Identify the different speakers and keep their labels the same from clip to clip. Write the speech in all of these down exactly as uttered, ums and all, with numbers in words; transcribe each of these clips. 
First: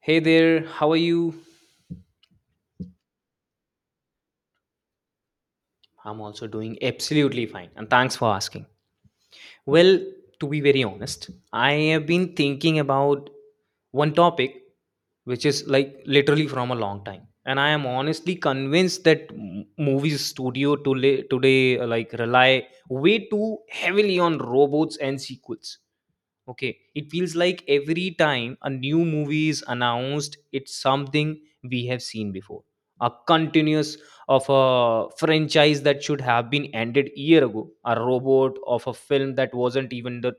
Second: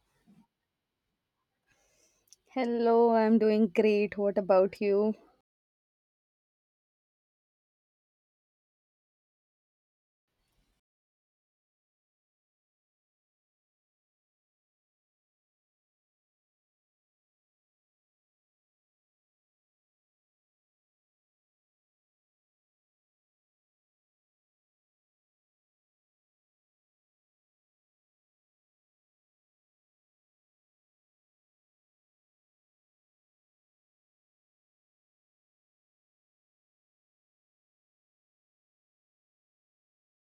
Speaker 1: Hey there, how are you?
Speaker 2: Hello, I'm doing great. What about you?
Speaker 1: I'm also doing absolutely fine, and thanks for asking. Well, to be very honest, I have been thinking about one topic which is like literally from a long time, and I am honestly convinced that m- movie studio to today uh, like rely way too heavily on robots and sequels. Okay, it feels like every time a new movie is announced, it's something we have seen before. A continuous of a franchise that should have been ended year ago, a robot of a film that wasn't even that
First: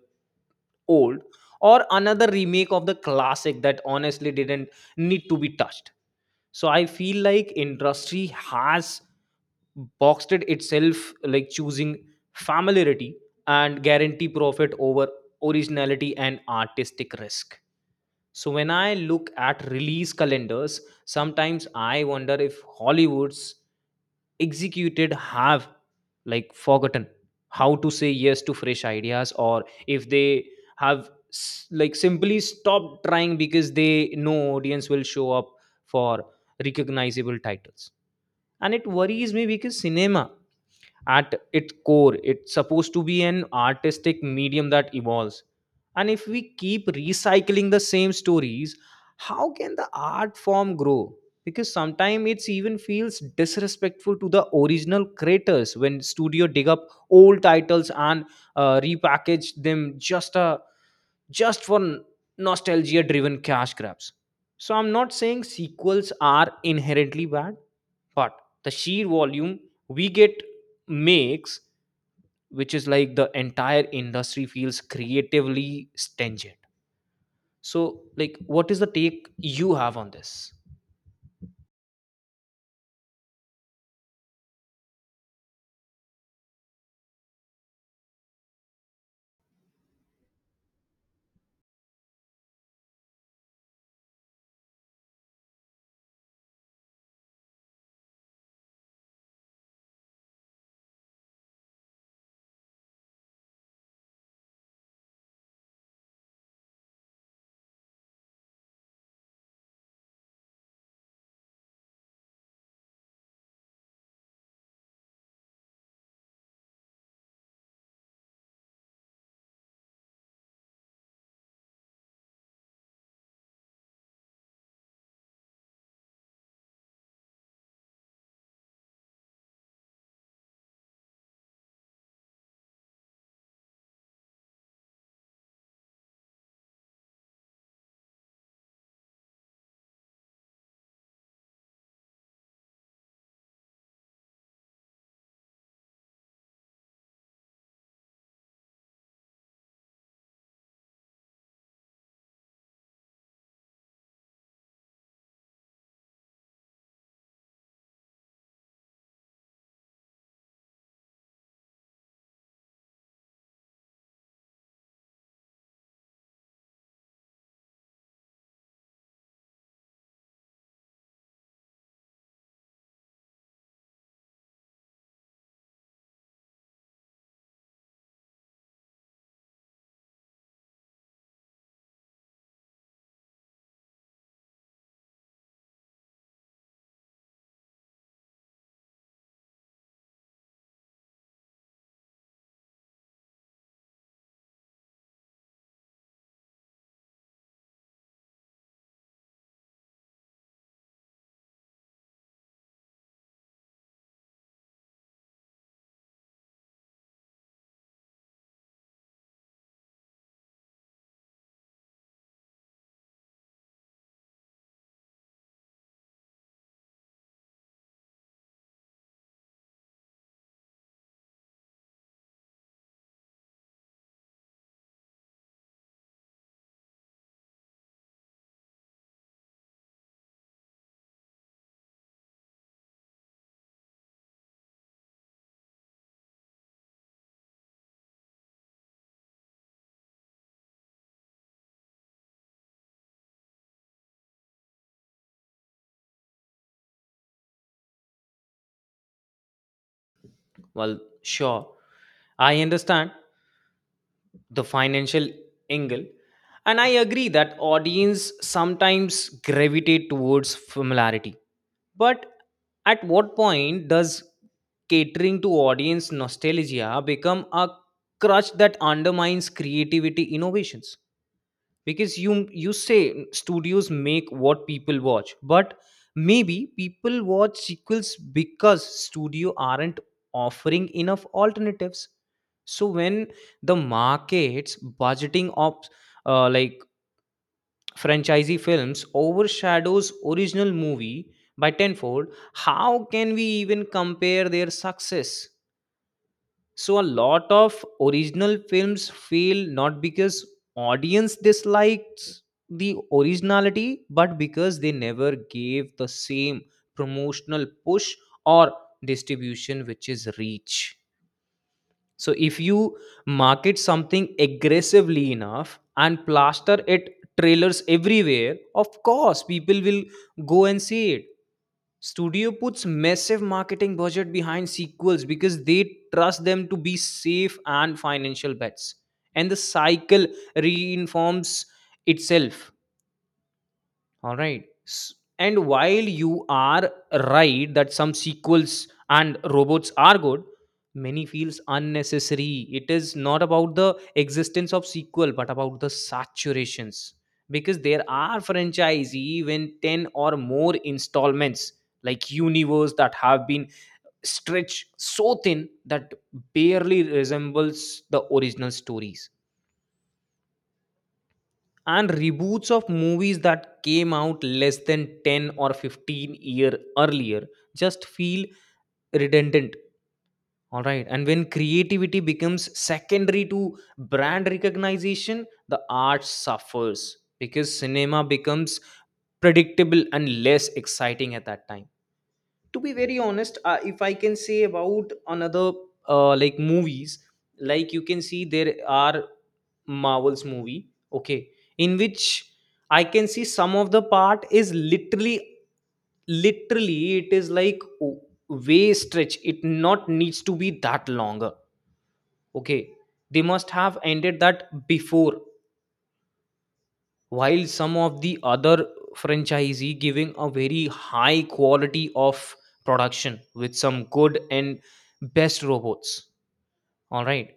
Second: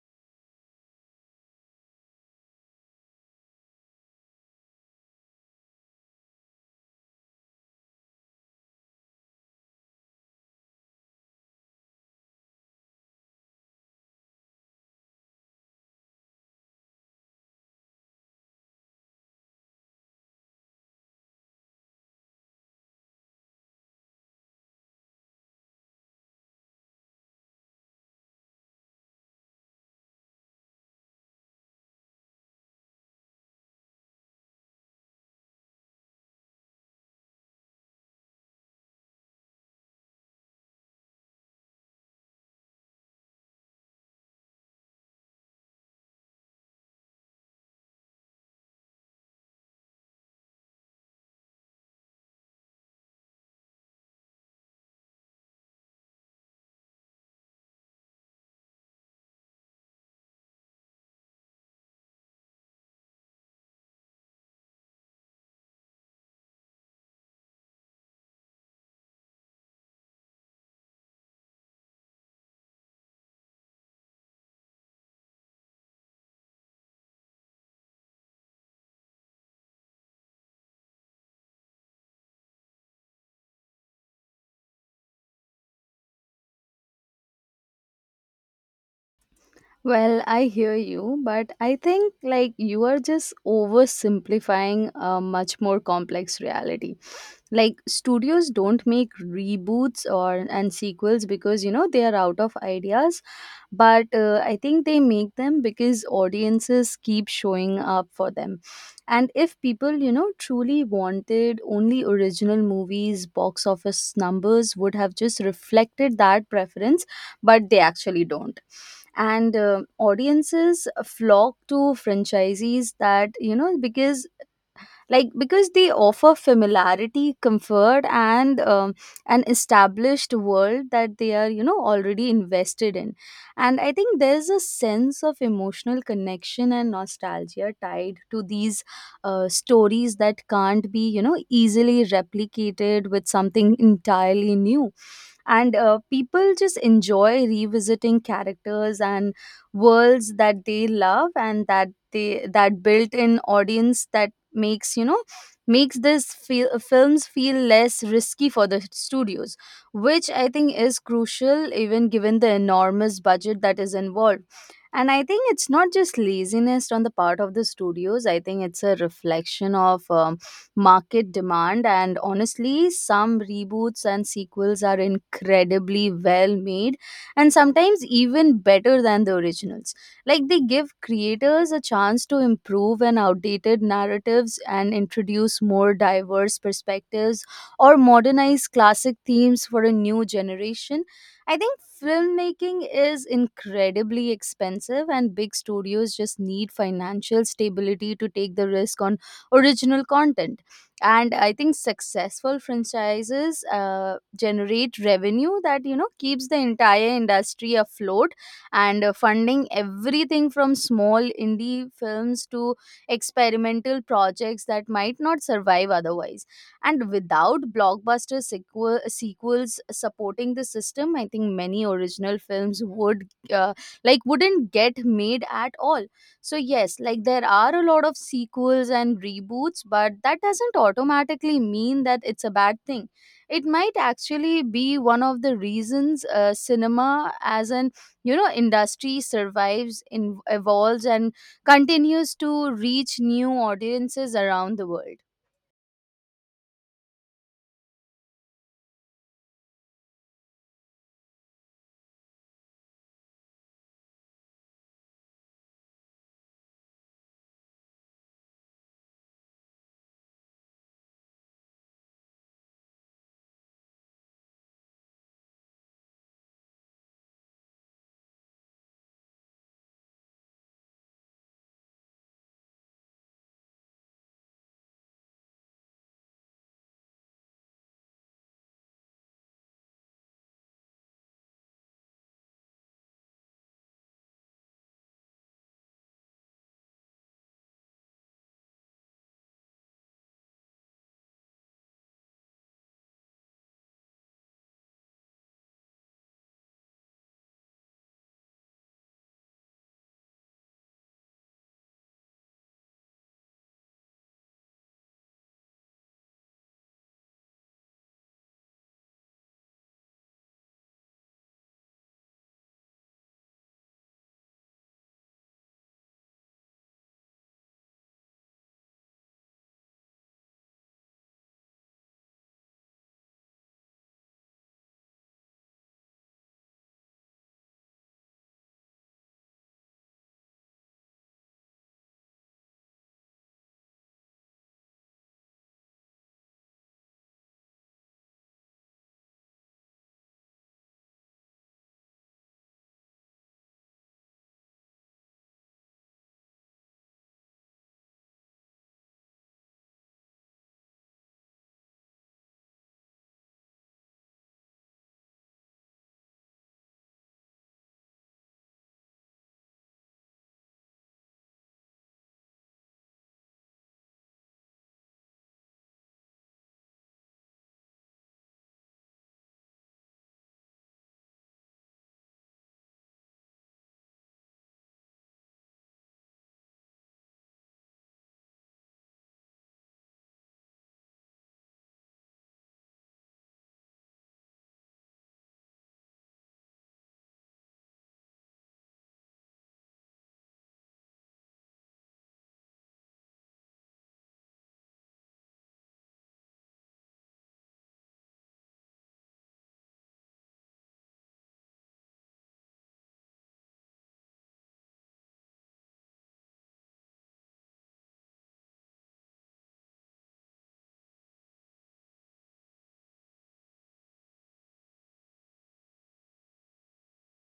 Speaker 1: old, or another remake of the classic that honestly didn't need to be touched. So I feel like industry has boxed it itself, like choosing familiarity and guarantee profit over originality and artistic risk. So when I look at release calendars, sometimes I wonder if Hollywood's executed have like forgotten how to say yes to fresh ideas, or if they have s- like simply stopped trying because they know audience will show up for recognizable titles. And it worries me because cinema at its core it's supposed to be an artistic medium that evolves, and if we keep recycling the same stories, how can the art form grow? Because sometimes it's even feels disrespectful to the original creators when studio dig up old titles and uh, repackage them just uh, just for nostalgia driven cash grabs. So I'm not saying sequels are inherently bad, but the sheer volume we get makes, which is like the entire industry feels creatively stringent. So like, what is the take you have on this?
Speaker 2: Well, I hear you, but I think like you are just oversimplifying a much more complex reality. Like studios don't make reboots or and sequels because you know they are out of ideas, but uh, I think they make them because audiences keep showing up for them. And if people, you know, truly wanted only original movies, box office numbers would have just reflected that preference, but they actually don't. And uh, audiences flock to franchisees that, you know, because like because they offer familiarity, comfort, and um, an established world that they are, you know, already invested in. And I think there's a sense of emotional connection and nostalgia tied to these uh, stories that can't be, you know, easily replicated with something entirely new. And uh, people just enjoy revisiting characters and worlds that they love, and that they that built-in audience that makes, you know, makes this feel, films feel less risky for the studios, which I think is crucial even given the enormous budget that is involved. And I think it's not just laziness on the part of the studios. I think it's a reflection of um, market demand, and honestly some reboots and sequels are incredibly well made, and sometimes even better than the originals. Like they give creators a chance to improve and outdated narratives and introduce more diverse perspectives or modernize classic themes for a new generation. I think filmmaking is incredibly expensive, and big studios just need financial stability to take the risk on original content. And I think successful franchises uh, generate revenue that, you know, keeps the entire industry afloat, and uh, funding everything from small indie films to experimental projects that might not survive otherwise. And without blockbuster sequel- sequels supporting the system, I think many original films would uh, like wouldn't get made at all. So, yes, like there are a lot of sequels and reboots, but that doesn't automatically mean that it's a bad thing. It might actually be one of the reasons uh, cinema as an, you know, industry survives, in, evolves, and continues to reach new audiences around the world.
Speaker 1: Well, sure, I understand the financial angle, and I agree that audience sometimes gravitate towards familiarity, but at what point does catering to audience nostalgia become a crutch that undermines creativity innovations? Because you you say studios make what people watch, but maybe people watch sequels because studio aren't offering enough alternatives. So when the markets budgeting of uh, like franchisee films overshadows original movie by tenfold, how can we even compare their success? So a lot of original films fail not because audience dislikes the originality, but because they never gave the same promotional push or distribution, which is reach. So if you market something aggressively enough and plaster it trailers everywhere, of course people will go and see it. Studio puts massive marketing budget behind sequels because they trust them to be safe and financial bets. And the cycle reinforms itself. All right. S- And while you are right that some sequels and robots are good, many feels unnecessary. It is not about the existence of sequel, but about the saturations. Because there are franchise even ten or more installments, like universe that have been stretched so thin that barely resembles the original stories, and reboots of movies that came out less than ten or fifteen year earlier just feel redundant. All right, and when creativity becomes secondary to brand recognition, the art suffers because cinema becomes predictable and less exciting at that time. To be very honest, uh, if I can say about another uh, like movies, like you can see there are marvels movie. Okay, in which I can see some of the part is literally literally it is like w- way stretch it, not needs to be that longer. Okay, they must have ended that before, while some of the other franchisee giving a very high quality of production with some good and best robots. All right.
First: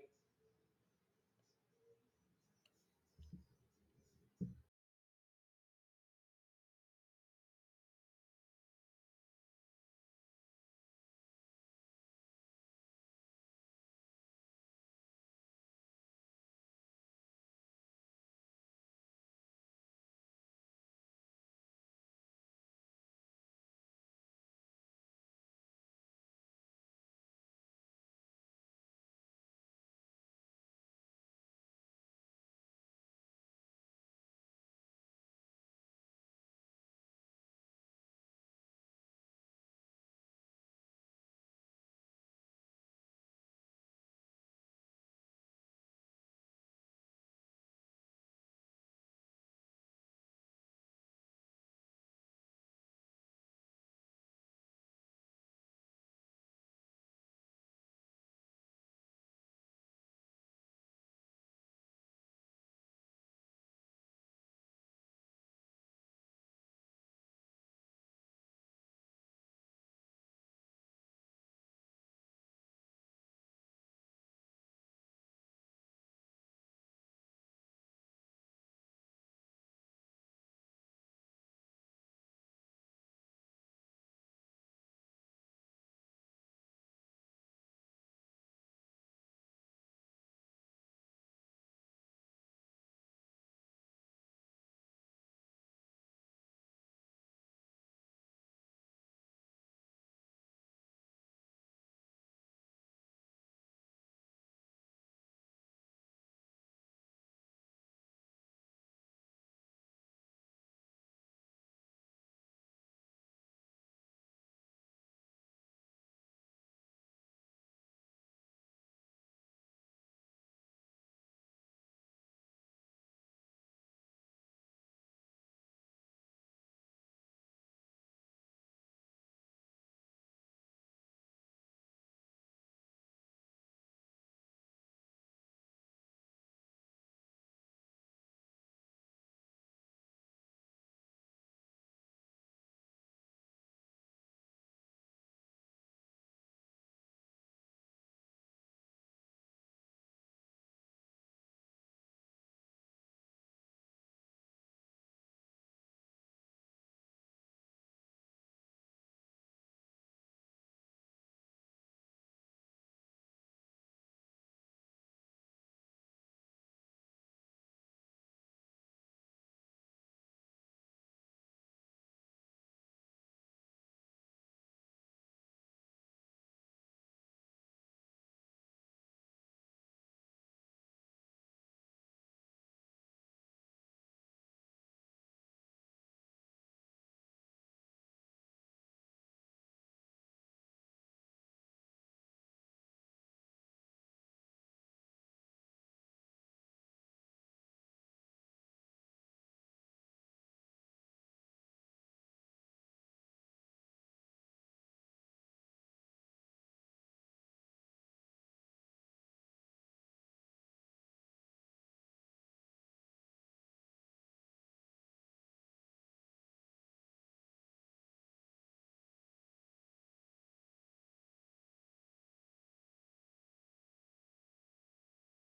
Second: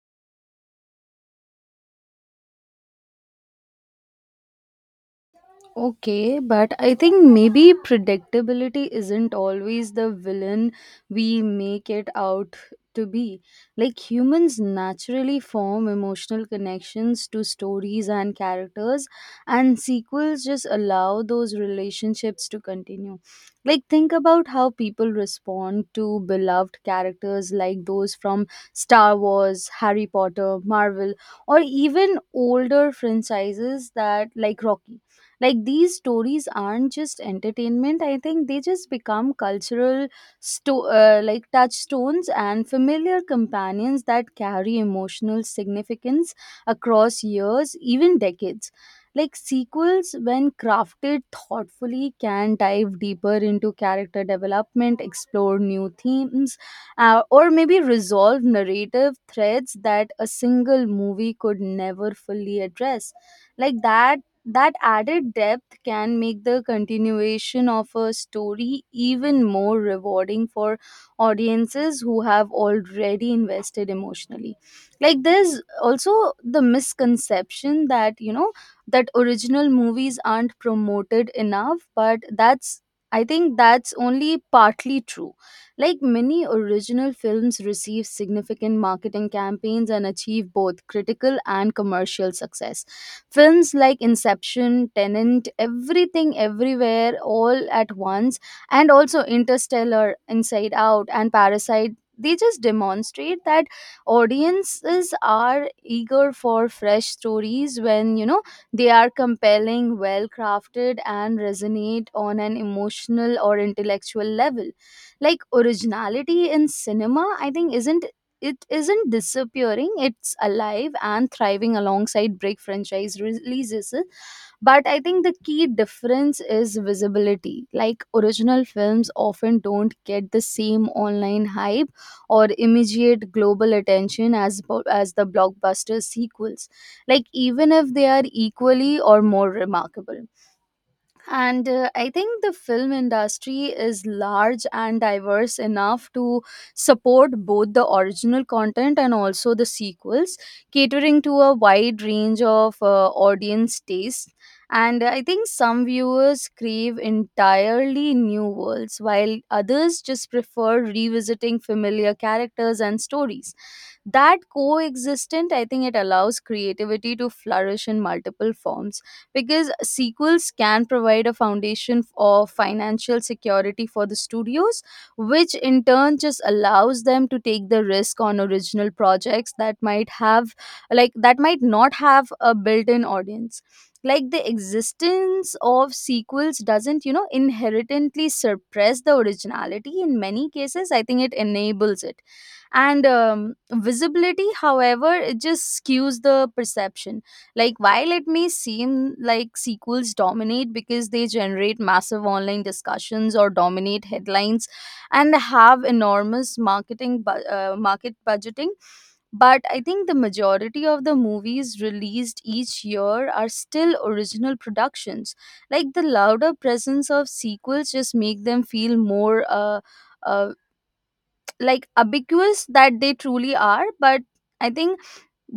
Speaker 2: Okay, but I think maybe predictability isn't always the villain we make it out to be. Like humans naturally form emotional connections to stories and characters, and sequels just allow those relationships to continue. Like, think about how people respond to beloved characters like those from Star Wars, Harry Potter, Marvel, or even older franchises that like Rocky. Like these stories aren't just entertainment. I think they just become cultural, sto- uh, like touchstones and familiar companions that carry emotional significance across years, even decades. Like sequels, when crafted thoughtfully, can dive deeper into character development, explore new themes, uh, or maybe resolve narrative threads that a single movie could never fully address, like that that added depth can make the continuation of a story even more rewarding for audiences who have already invested emotionally. Like there's also the misconception that, you know, that original movies aren't promoted enough, but that's I think that's only partly true. Like many original films receive significant marketing campaigns and achieve both critical and commercial success. Films like Inception, Tenant, Everything Everywhere All at Once, and also Interstellar, Inside Out, and Parasite, they just demonstrate that audiences are eager for fresh stories when, you know, they are compelling, well crafted, and resonate on an emotional or intellectual level. Like originality in cinema, I think, isn't it isn't disappearing. It's alive and thriving alongside break franchise releases. But I think the key difference is visibility. Like original films often don't get the same online hype or immediate global attention as po- as the blockbuster sequels, like even if they are equally or more remarkable. And uh, I think the film industry is large and diverse enough to support both the original content and also the sequels, catering to a wide range of uh, audience tastes. And I think some viewers crave entirely new worlds, while others just prefer revisiting familiar characters and stories. That coexistent, I think, it allows creativity to flourish in multiple forms, because sequels can provide a foundation of financial security for the studios, which in turn just allows them to take the risk on original projects that might have, like, that might not have a built in audience. Like the existence of sequels doesn't, you know, inherently suppress the originality. In many cases, I think it enables it. And um, visibility, however, it just skews the perception. Like, while it may seem like sequels dominate because they generate massive online discussions or dominate headlines and have enormous marketing bu- uh, market budgeting, but I think the majority of the movies released each year are still original productions. Like, the louder presence of sequels just make them feel more uh, uh, like ubiquitous that they truly are, but I think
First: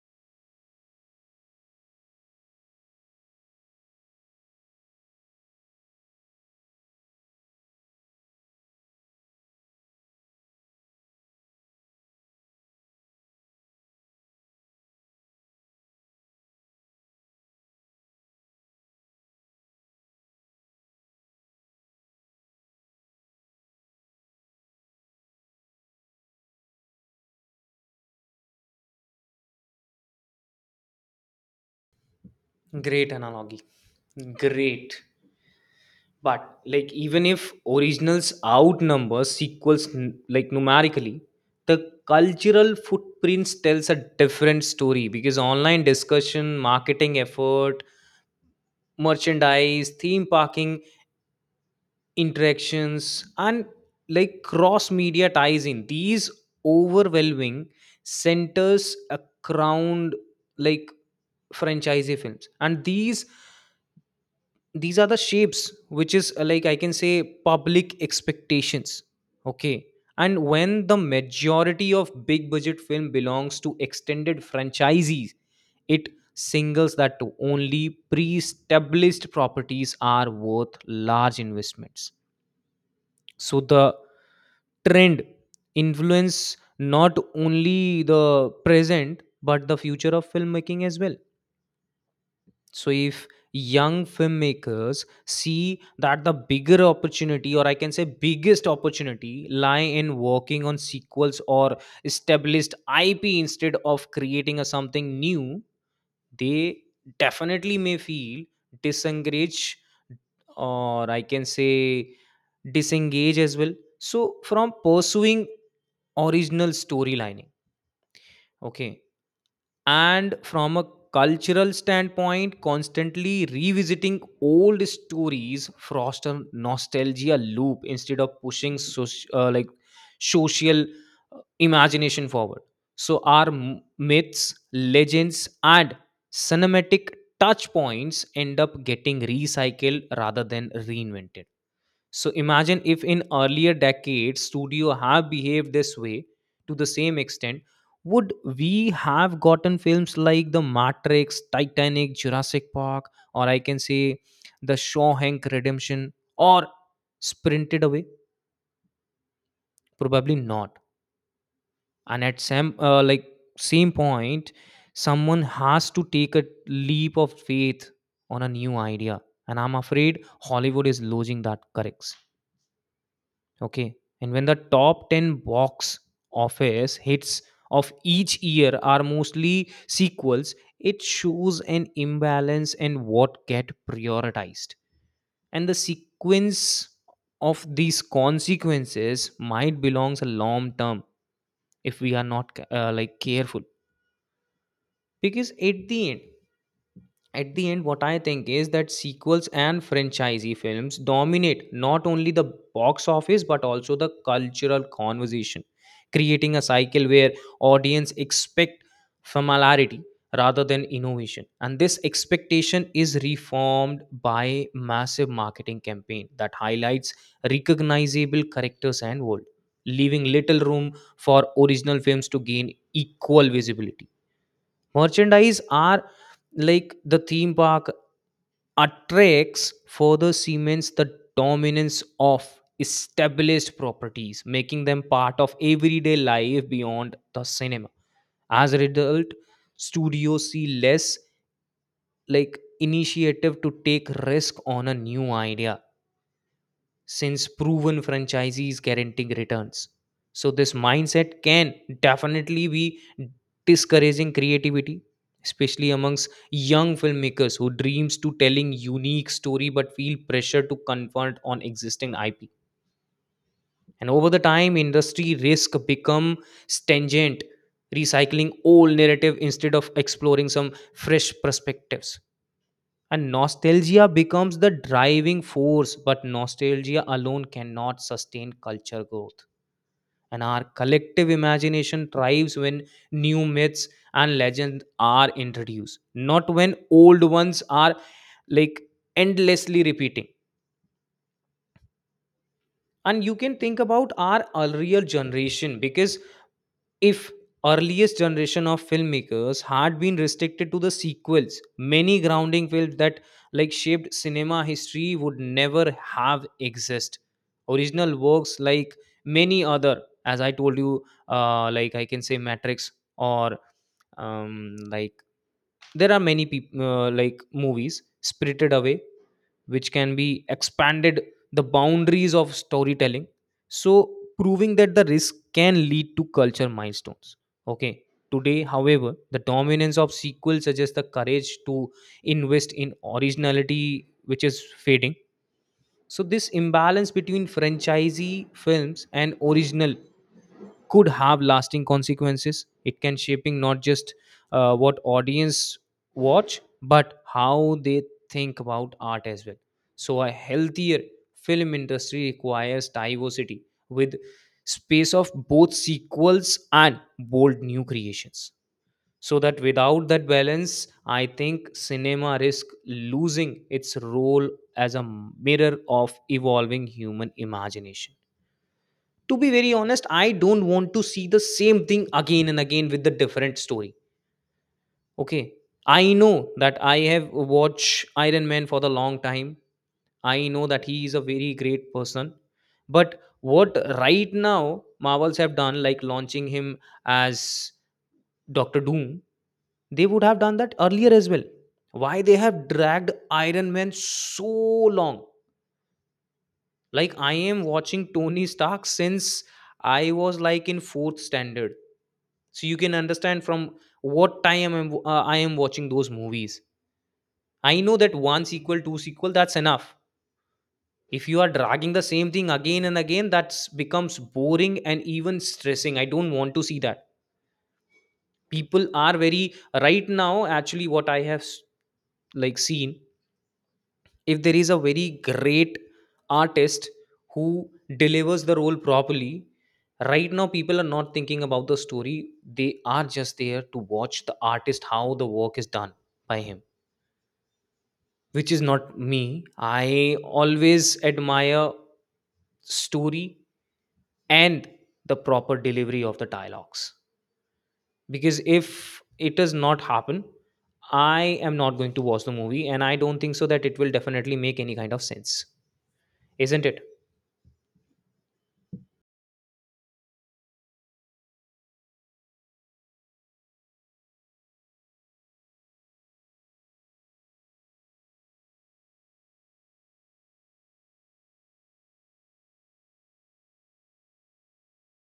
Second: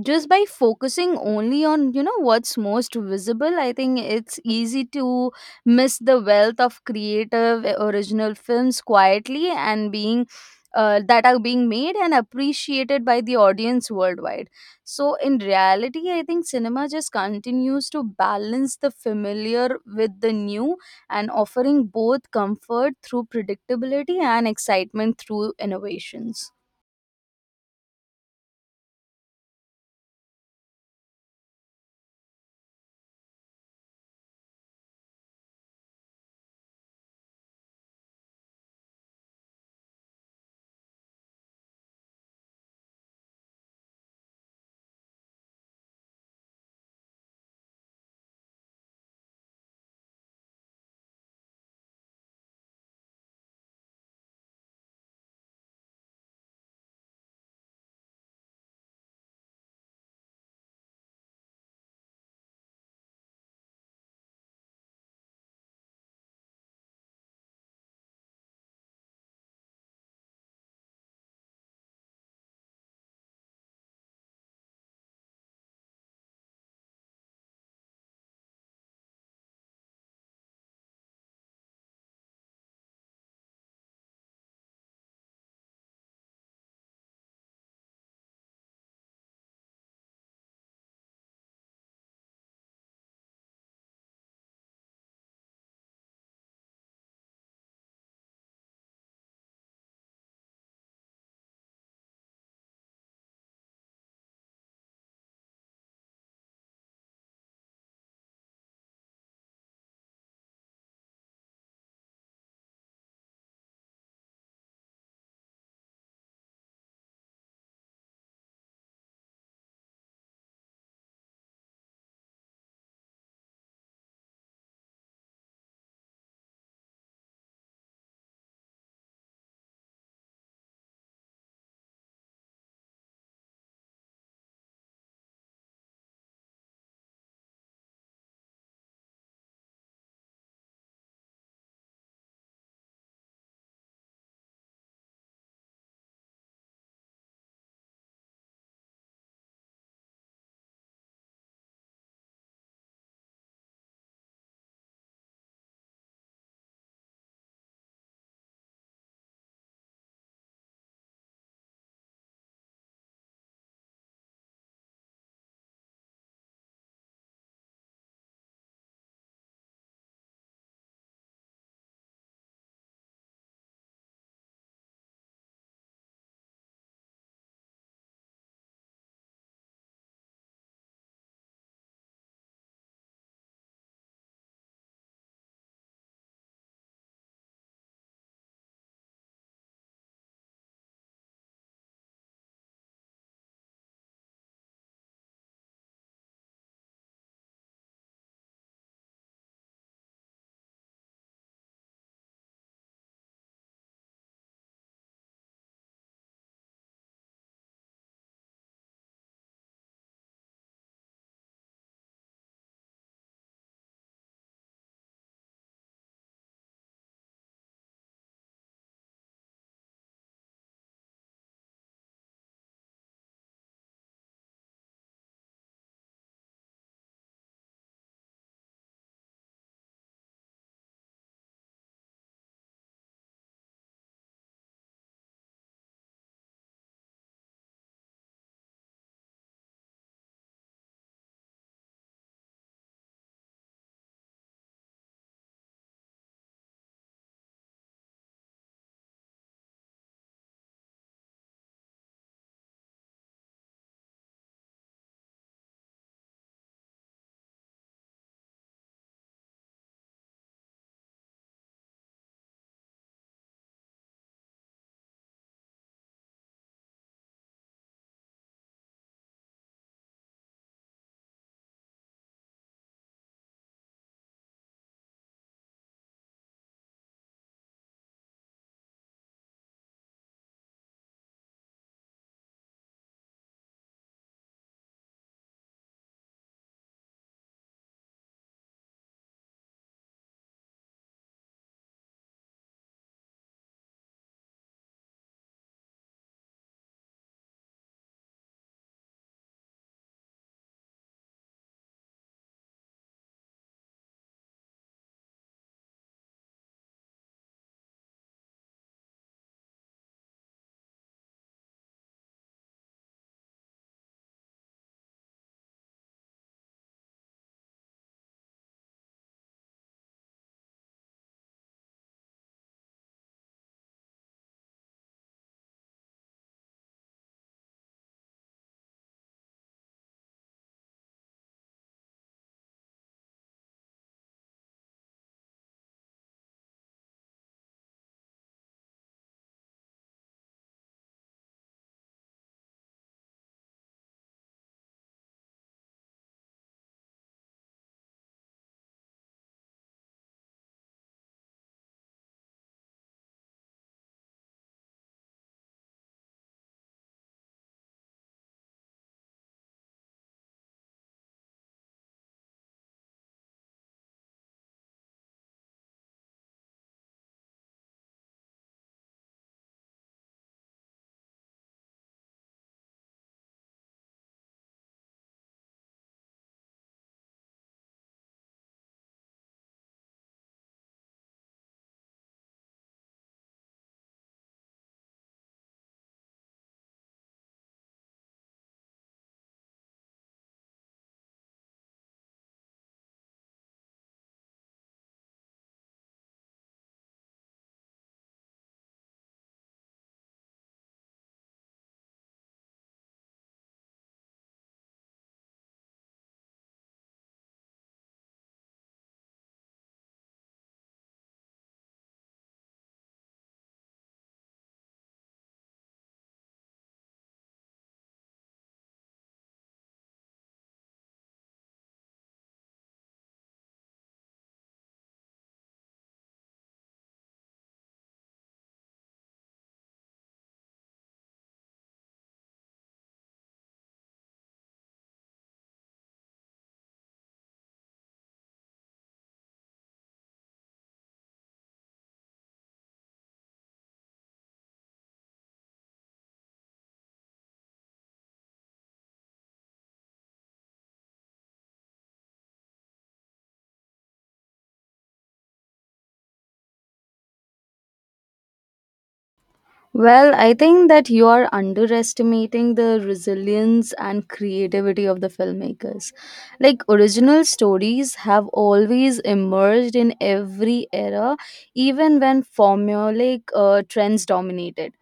Speaker 2: just by focusing only on, you know, what's most visible, I think it's easy to miss the wealth of creative eh, original films quietly and being uh, that are being made and appreciated by the audience worldwide. So in reality, I think cinema just continues to balance the familiar with the new, and offering both comfort through predictability and excitement through innovations.
Speaker 1: Great analogy. Great. But like, even if originals outnumber sequels n- like numerically, the cultural footprints tells a different story, because online discussion, marketing effort, merchandise, theme parking interactions, and like cross media ties in, these overwhelming centers around like franchise films, and these these are the shapes which is uh, like I can say public expectations. Okay, and when the majority of big budget film belongs to extended franchisees, it singles that to only pre-established properties are worth large investments. So the trend influence not only the present but the future of filmmaking as well. So if young filmmakers see that the bigger opportunity, or I can say biggest opportunity, lie in working on sequels or established IP instead of creating a something new, they definitely may feel disengaged, or I can say disengage as well, so from pursuing original storylining. Okay, and from a cultural standpoint, constantly revisiting old stories foster nostalgia loop instead of pushing soci- uh, like social uh, imagination forward. So our m- myths, legends and cinematic touch points end up getting recycled rather than reinvented. So imagine if in earlier decades studio have behaved this way to the same extent, would we have gotten films like The Matrix, Titanic, Jurassic Park, or I can say The Shawshank Redemption, or Sprinted Away? Probably not. And at some uh, like same point, someone has to take a leap of faith on a new idea, and I'm afraid Hollywood is losing that correct. Okay. And when the top ten box office hits of each year are mostly sequels, it shows an imbalance in what get prioritized. And the sequence of these consequences might belongs a long term if we are not uh, like careful, because at the end at the end what I think is that sequels and franchisee films dominate not only the box office but also the cultural conversation, creating a cycle where audience expect familiarity rather than innovation. And this expectation is reformed by massive marketing campaign that highlights recognizable characters and world, leaving little room for original films to gain equal visibility. Merchandise are like the theme park attracts further cements the dominance of established properties, making them part of everyday life beyond the cinema. As a result, studios see less like initiative to take risk on a new idea, since proven franchisees guaranteeing returns. So this mindset can definitely be discouraging creativity, especially amongst young filmmakers who dreams to telling unique story but feel pressure to convert on existing I P. And over the time, industry risk become stringent, recycling old narrative instead of exploring some fresh perspectives. And nostalgia becomes the driving force, but nostalgia alone cannot sustain culture growth. And our collective imagination thrives when new myths and legends are introduced, not when old ones are like endlessly repeating. And you can think about our earlier generation, because if earliest generation of filmmakers had been restricted to the sequels, many grounding films that like shaped cinema history would never have exist. Original works like many other, as I told you, uh, like I can say Matrix, or um, like there are many peop- uh, like movies Spirited Away, which can be expanded the boundaries of storytelling, so proving that the risk can lead to culture milestones. Okay, today however the dominance of sequels suggests the courage to invest in originality which is fading. So this imbalance between franchisee films and original could have lasting consequences. It can shaping not just uh, what audience watch, but how they think about art as well. So a healthier film industry requires diversity with space of both sequels and bold new creations, so that without that balance I think cinema risk losing its role as a mirror of evolving human imagination. To be very honest, I don't want to see the same thing again and again with the different story. Okay, I know that I have watched Iron Man for the long time. I know that he is a very great person, but what right now Marvels have done, like launching him as Doctor Doom, they would have done that earlier as well. Why they have dragged Iron Man so long? Like, I am watching Tony Stark since I was like in fourth standard, so you can understand from what time I'm, uh, I am watching those movies. I know that one sequel, two sequel, that's enough. If you are dragging the same thing again and again, that becomes boring and even stressing, I don't want to see that. People are very, right now, actually what I have s- like seen, if there is a very great artist who delivers the role properly, right now people are not thinking about the story. They are just there to watch the artist how the work is done by him, which is not me. I always admire story and the proper delivery of the dialogues, because if it does not happen, I am not going to watch the movie, and I don't think so that it will definitely make any kind of sense, isn't it?
Speaker 2: Well, I think that you are underestimating the resilience and creativity of the filmmakers. Like, original stories have always emerged in every era, even when formulaic uh, trends dominated.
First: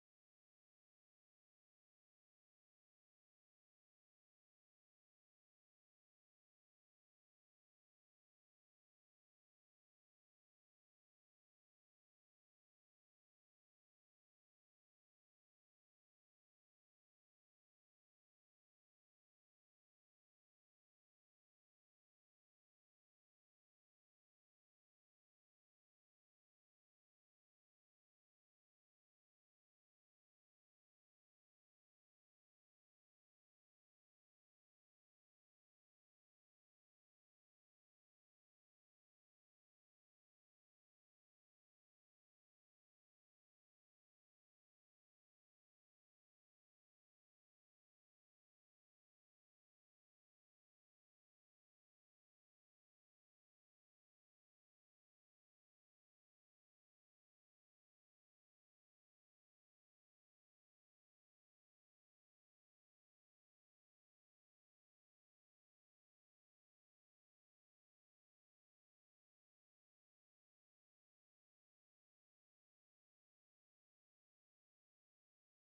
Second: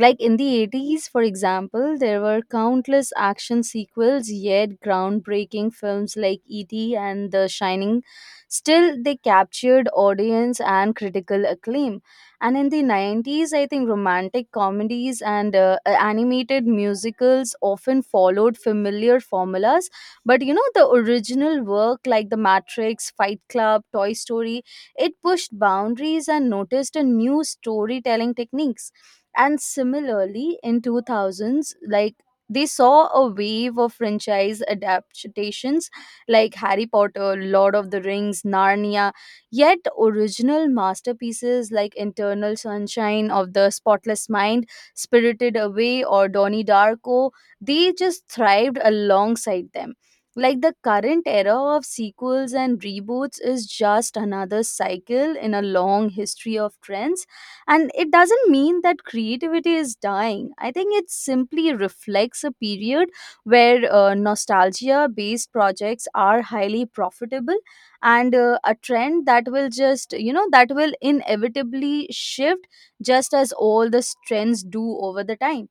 Speaker 2: Like in the eighties, for example, there were countless action sequels, yet groundbreaking films like E T and The Shining, still they captured audience and critical acclaim. And in the nineties, I think romantic comedies and uh, animated musicals often followed familiar formulas. But you know, the original work like The Matrix, Fight Club, Toy Story, it pushed boundaries and noticed a new storytelling techniques. And similarly, in two thousands, like they saw a wave of franchise adaptations like Harry Potter, Lord of the Rings, Narnia, yet original masterpieces like Internal Sunshine of the Spotless Mind, Spirited Away, or Donnie Darko, they just thrived alongside them. Like the current era of sequels and reboots is just another cycle in a long history of trends. And it doesn't mean that creativity is dying. I think it simply reflects a period where uh, nostalgia based projects are highly profitable, and uh, a trend that will just, you know, that will inevitably shift, just as all the trends do over the time.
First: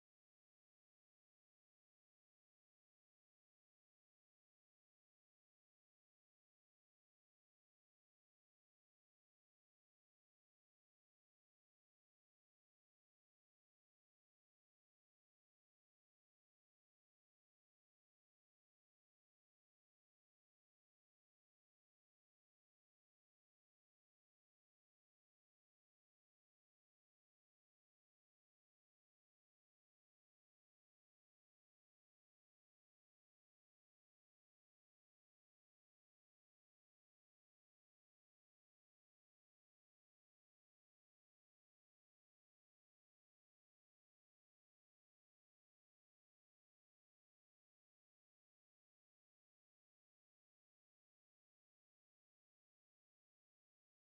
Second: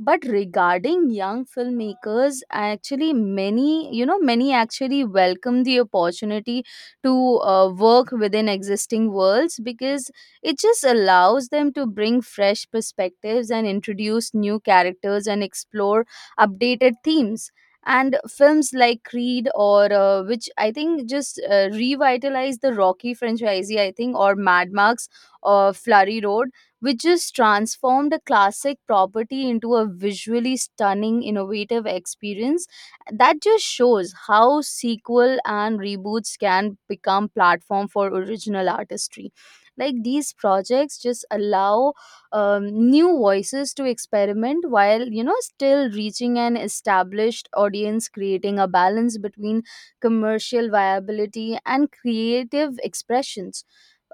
Speaker 2: But regarding young filmmakers, actually many, you know, many actually welcome the opportunity to uh, work within existing worlds, because it just allows them to bring fresh perspectives and introduce new characters and explore updated themes. And films like Creed, or uh, which I think just uh, revitalize the Rocky franchise, I think, or Mad Max or Flurry Road, which just transformed a classic property into a visually stunning, innovative experience. That just shows how sequel and reboots can become platform for original artistry. Like these projects just allow um, new voices to experiment while, you know, still reaching an established audience, creating a balance between commercial viability and creative expressions.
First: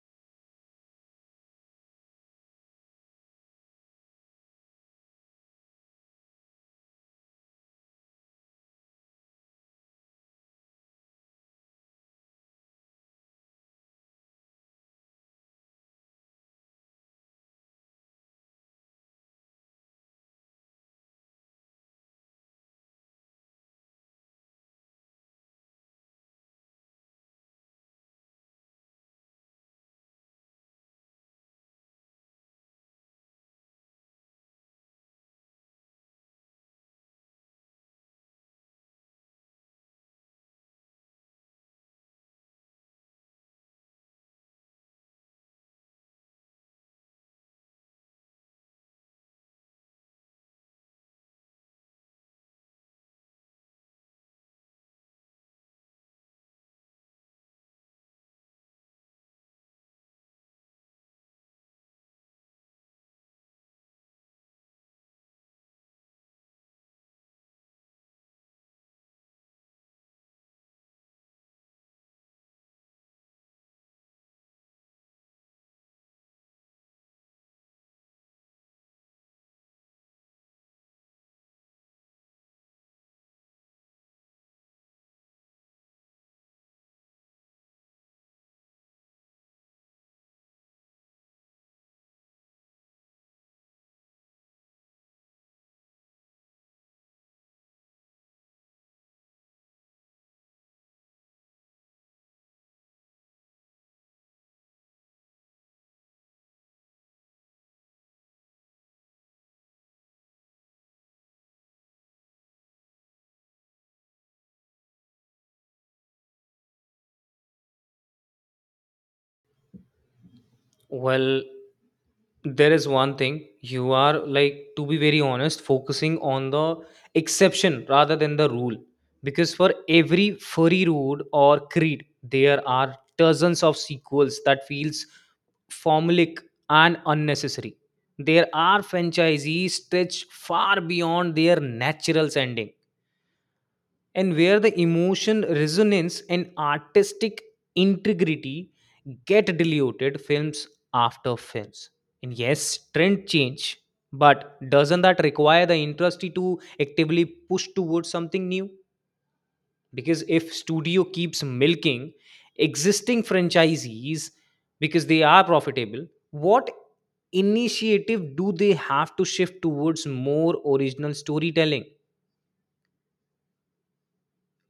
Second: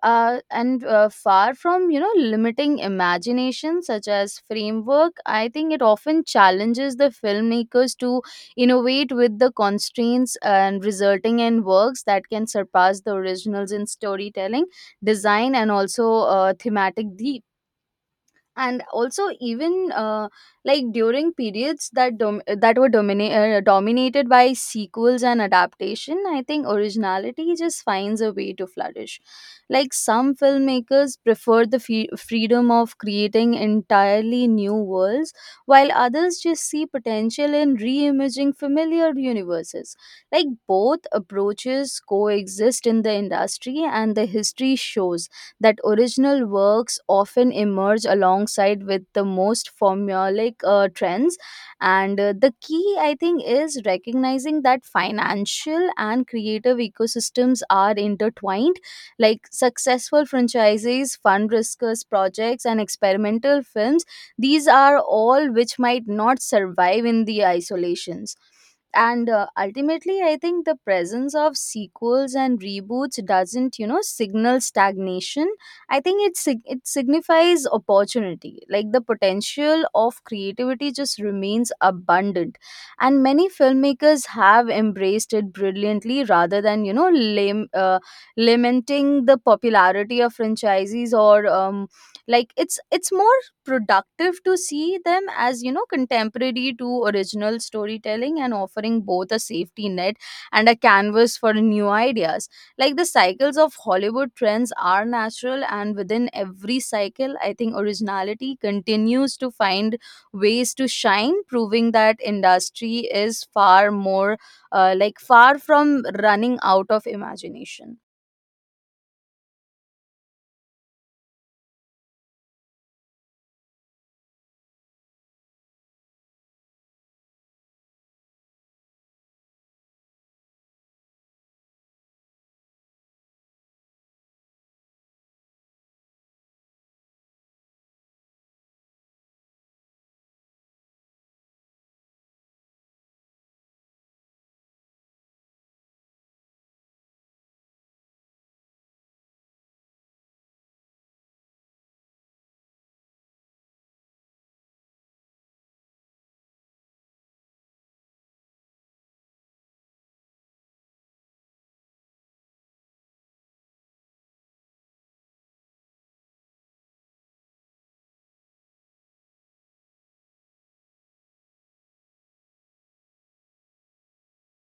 Speaker 2: Uh, and uh, Far from, you know, limiting imagination, such as framework, I think it often challenges the filmmakers to innovate with the constraints, and resulting in works that can surpass the originals in storytelling, design, and also uh, thematic deep. And also even uh, like during periods that dom- that were domina- uh, dominated by sequels and adaptation, I think originality just finds a way to flourish. Like some filmmakers prefer the fe- freedom of creating entirely new worlds, while others just see potential in reimagining familiar universes. Like both approaches coexist in the industry, and the history shows that original works often emerge alongside with the most formulaic uh, trends. And uh, the key, I think, is recognizing that financial and creative ecosystems are intertwined. Like successful franchises fund riskers projects and experimental films, these are all which might not survive in the isolations. And uh, ultimately, I think the presence of sequels and reboots doesn't, you know, signal stagnation. I think it sig- it signifies opportunity. Like the potential of creativity just remains abundant, and many filmmakers have embraced it brilliantly, rather than, you know, lam- uh, lamenting the popularity of franchises or um, like it's it's more productive to see them as, you know, contemporary to original storytelling, and offering both a safety net and a canvas for new ideas. Like the cycles of Hollywood trends are natural, and within every cycle, I think, originality continues to find ways to shine, proving that industry is far more uh, like far from running out of imagination.
Speaker 1: Well, there is one thing you are like, to be very honest, focusing on the exception rather than the rule, because for every furry road or creed there are dozens of sequels that feels formulaic and unnecessary. There are franchisees stretched far beyond their natural ending, and where the emotion resonance and artistic integrity get diluted films after films. And yes, trend change, but doesn't that require the industry to actively push towards something new? Because if studio keeps milking existing franchisees because they are profitable, what initiative do they have to shift towards more original storytelling?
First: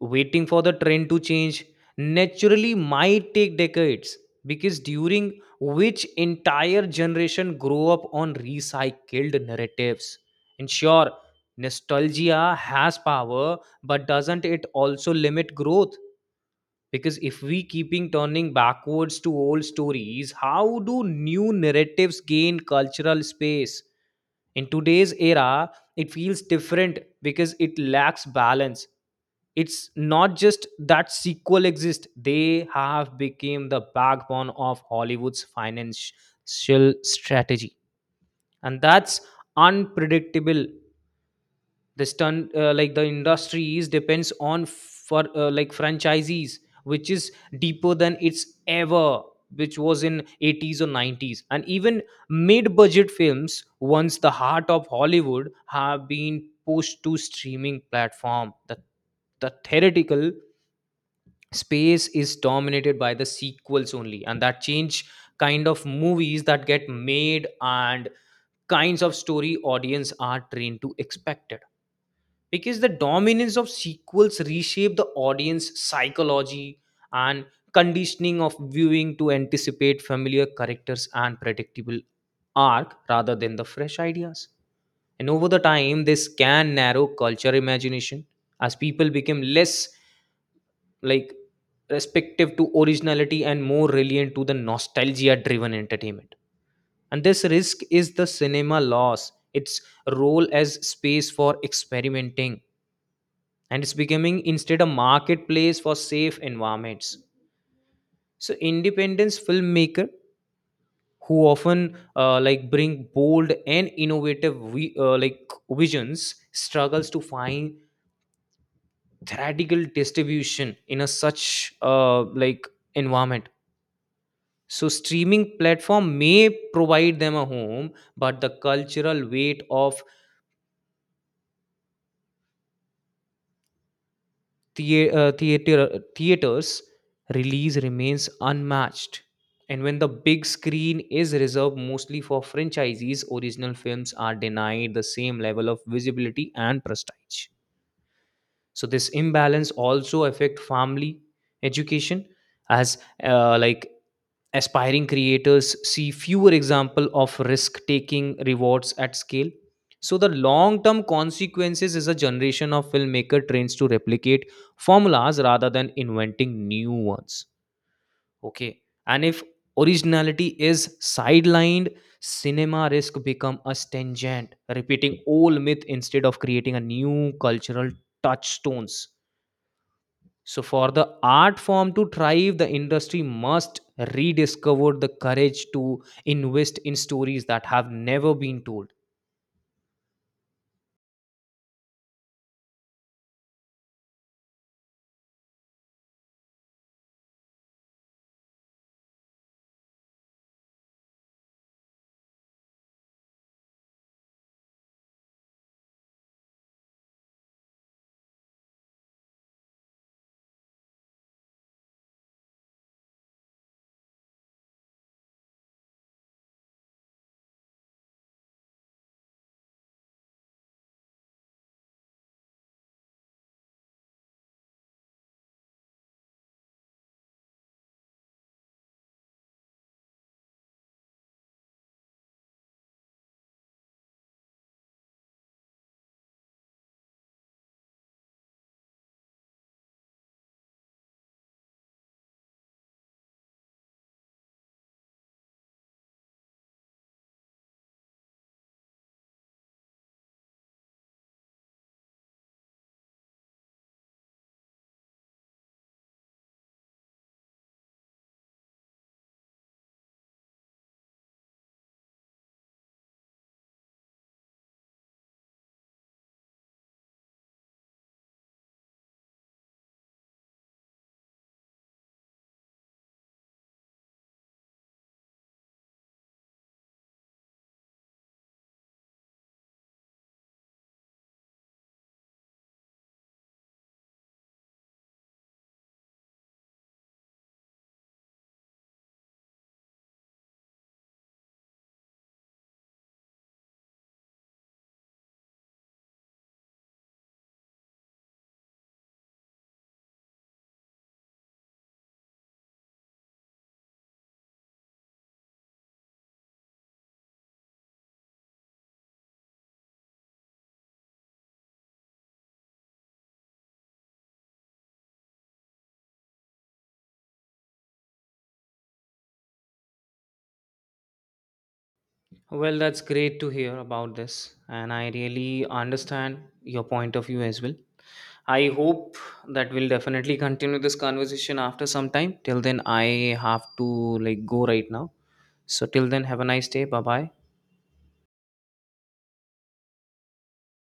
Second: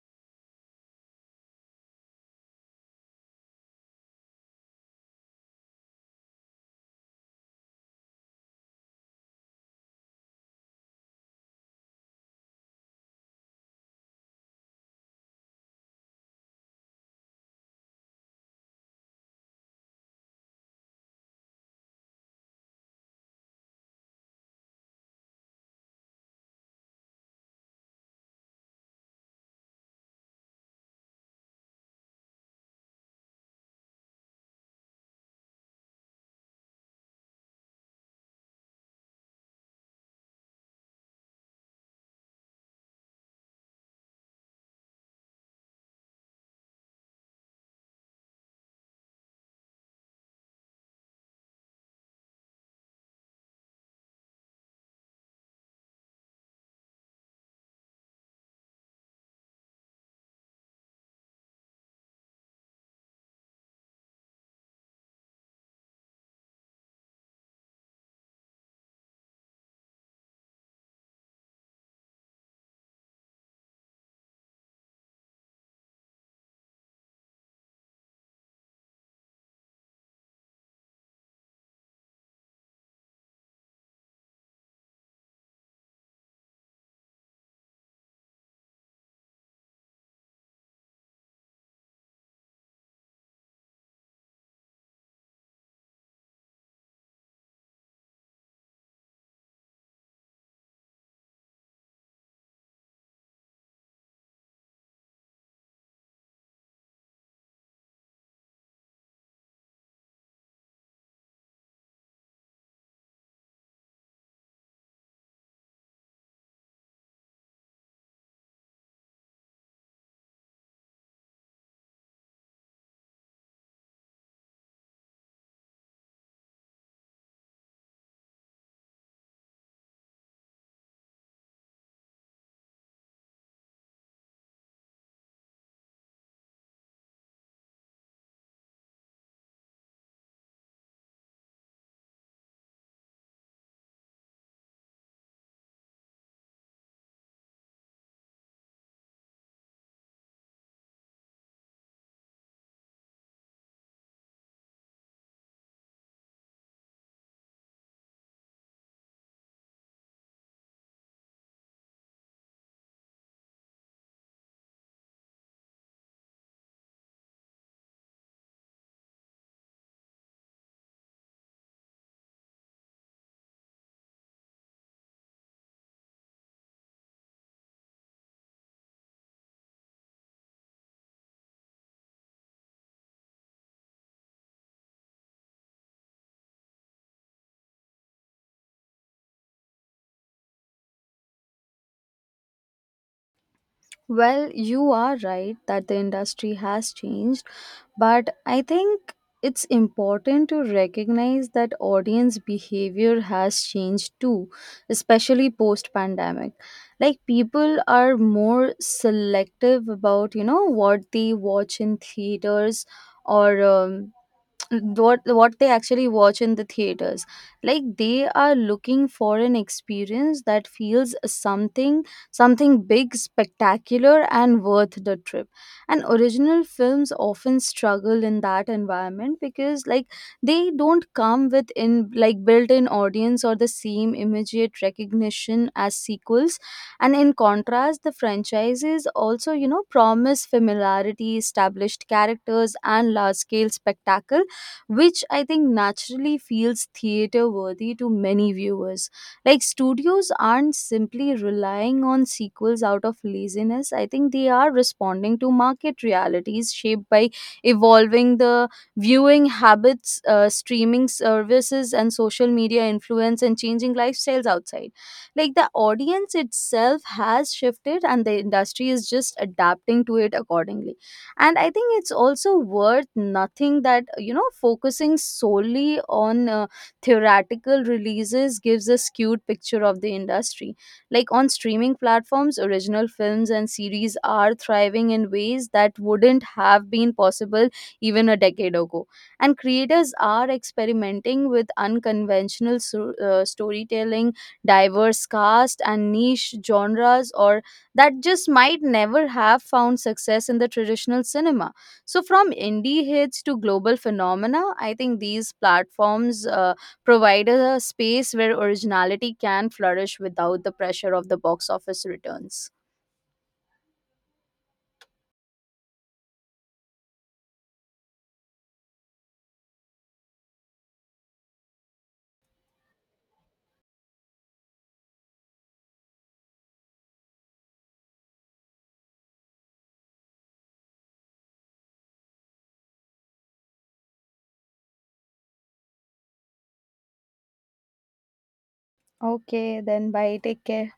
Speaker 1: Waiting for the trend to change naturally might take decades, because during which entire generation grow up on recycled narratives. And sure, nostalgia has power, but doesn't it also limit growth? Because if we keeping turning backwards to old stories, how do new narratives gain cultural space? In today's era, it feels different because it lacks balance. It's not just that sequel exist, they have become the backbone of Hollywood's financial strategy, and that's unpredictable. The stunt, uh, like the industries depends on for uh, like franchisees, which is deeper than it's ever, which was in eighties or nineties. And even mid budget films, once the heart of Hollywood, have been pushed to streaming platform. The the theoretical space is dominated by the sequels only, and that change kind of movies that get made and kinds of story audience are trained to expect it. Because the dominance of sequels reshape the audience psychology and conditioning of viewing to anticipate familiar characters and predictable arc rather than the fresh ideas. And over the time this can narrow culture imagination, as people become less like respective to originality and more reliant to the nostalgia driven entertainment. And this risk is the cinema loss its role as space for experimenting, and it's becoming instead a marketplace for safe environments. So independence filmmaker who often uh, like bring bold and innovative vi- uh, like visions struggles to find theoretical distribution in a such uh, like environment. So streaming platform may provide them a home, but the cultural weight of thea- uh, theater, uh, theaters release remains unmatched. And when the big screen is reserved mostly for franchisees, original films are denied the same level of visibility and prestige. So this imbalance also affect family education, as uh, like aspiring creators see fewer example of risk taking rewards at scale. So the long term consequences is a generation of filmmaker trains to replicate formulas rather than inventing new ones. Okay, and if originality is sidelined, cinema risk become a stringent, repeating old myth instead of creating a new cultural touchstones. So for the art form to thrive, the industry must rediscover the courage to invest in stories that have never been told.
Speaker 2: Well, you are right that the industry has changed, but I think it's important to recognize that audience behavior has changed too, especially post pandemic. Like people are more selective about, you know, what they watch in theaters, or um, what what they actually watch in the theaters. Like they are looking for an experience that feels something something big, spectacular, and worth the trip. And original films often struggle in that environment, because like they don't come with in like built-in audience or the same immediate recognition as sequels. And in contrast, the franchises also, you know, promise familiarity, established characters, and large-scale spectacle, which I think naturally feels theater worthy to many viewers. Like studios aren't simply relying on sequels out of laziness. I think they are responding to market realities shaped by evolving the viewing habits, uh, streaming services, and social media influence, and changing lifestyles outside. Like the audience itself has shifted, and the industry is just adapting to it accordingly. And I think it's also worth nothing that, you know, focusing solely on uh, theoretical releases gives a skewed picture of the industry. Like on streaming platforms, original films and series are thriving in ways that wouldn't have been possible even a decade ago. And creators are experimenting with unconventional so- uh, storytelling, diverse cast, and niche genres, or that just might never have found success in the traditional cinema. So, from indie hits to global phenomena, I think these platforms uh, provide a space where originality can flourish without the pressure of the box office returns.
Speaker 1: Well, that's great to hear about this, and I really understand your point of view as well. I hope that we'll definitely continue this conversation after some time. Till then, I have to like go right now. So, till then, have a nice day. Bye bye.
Speaker 2: Okay, then bye. Take care.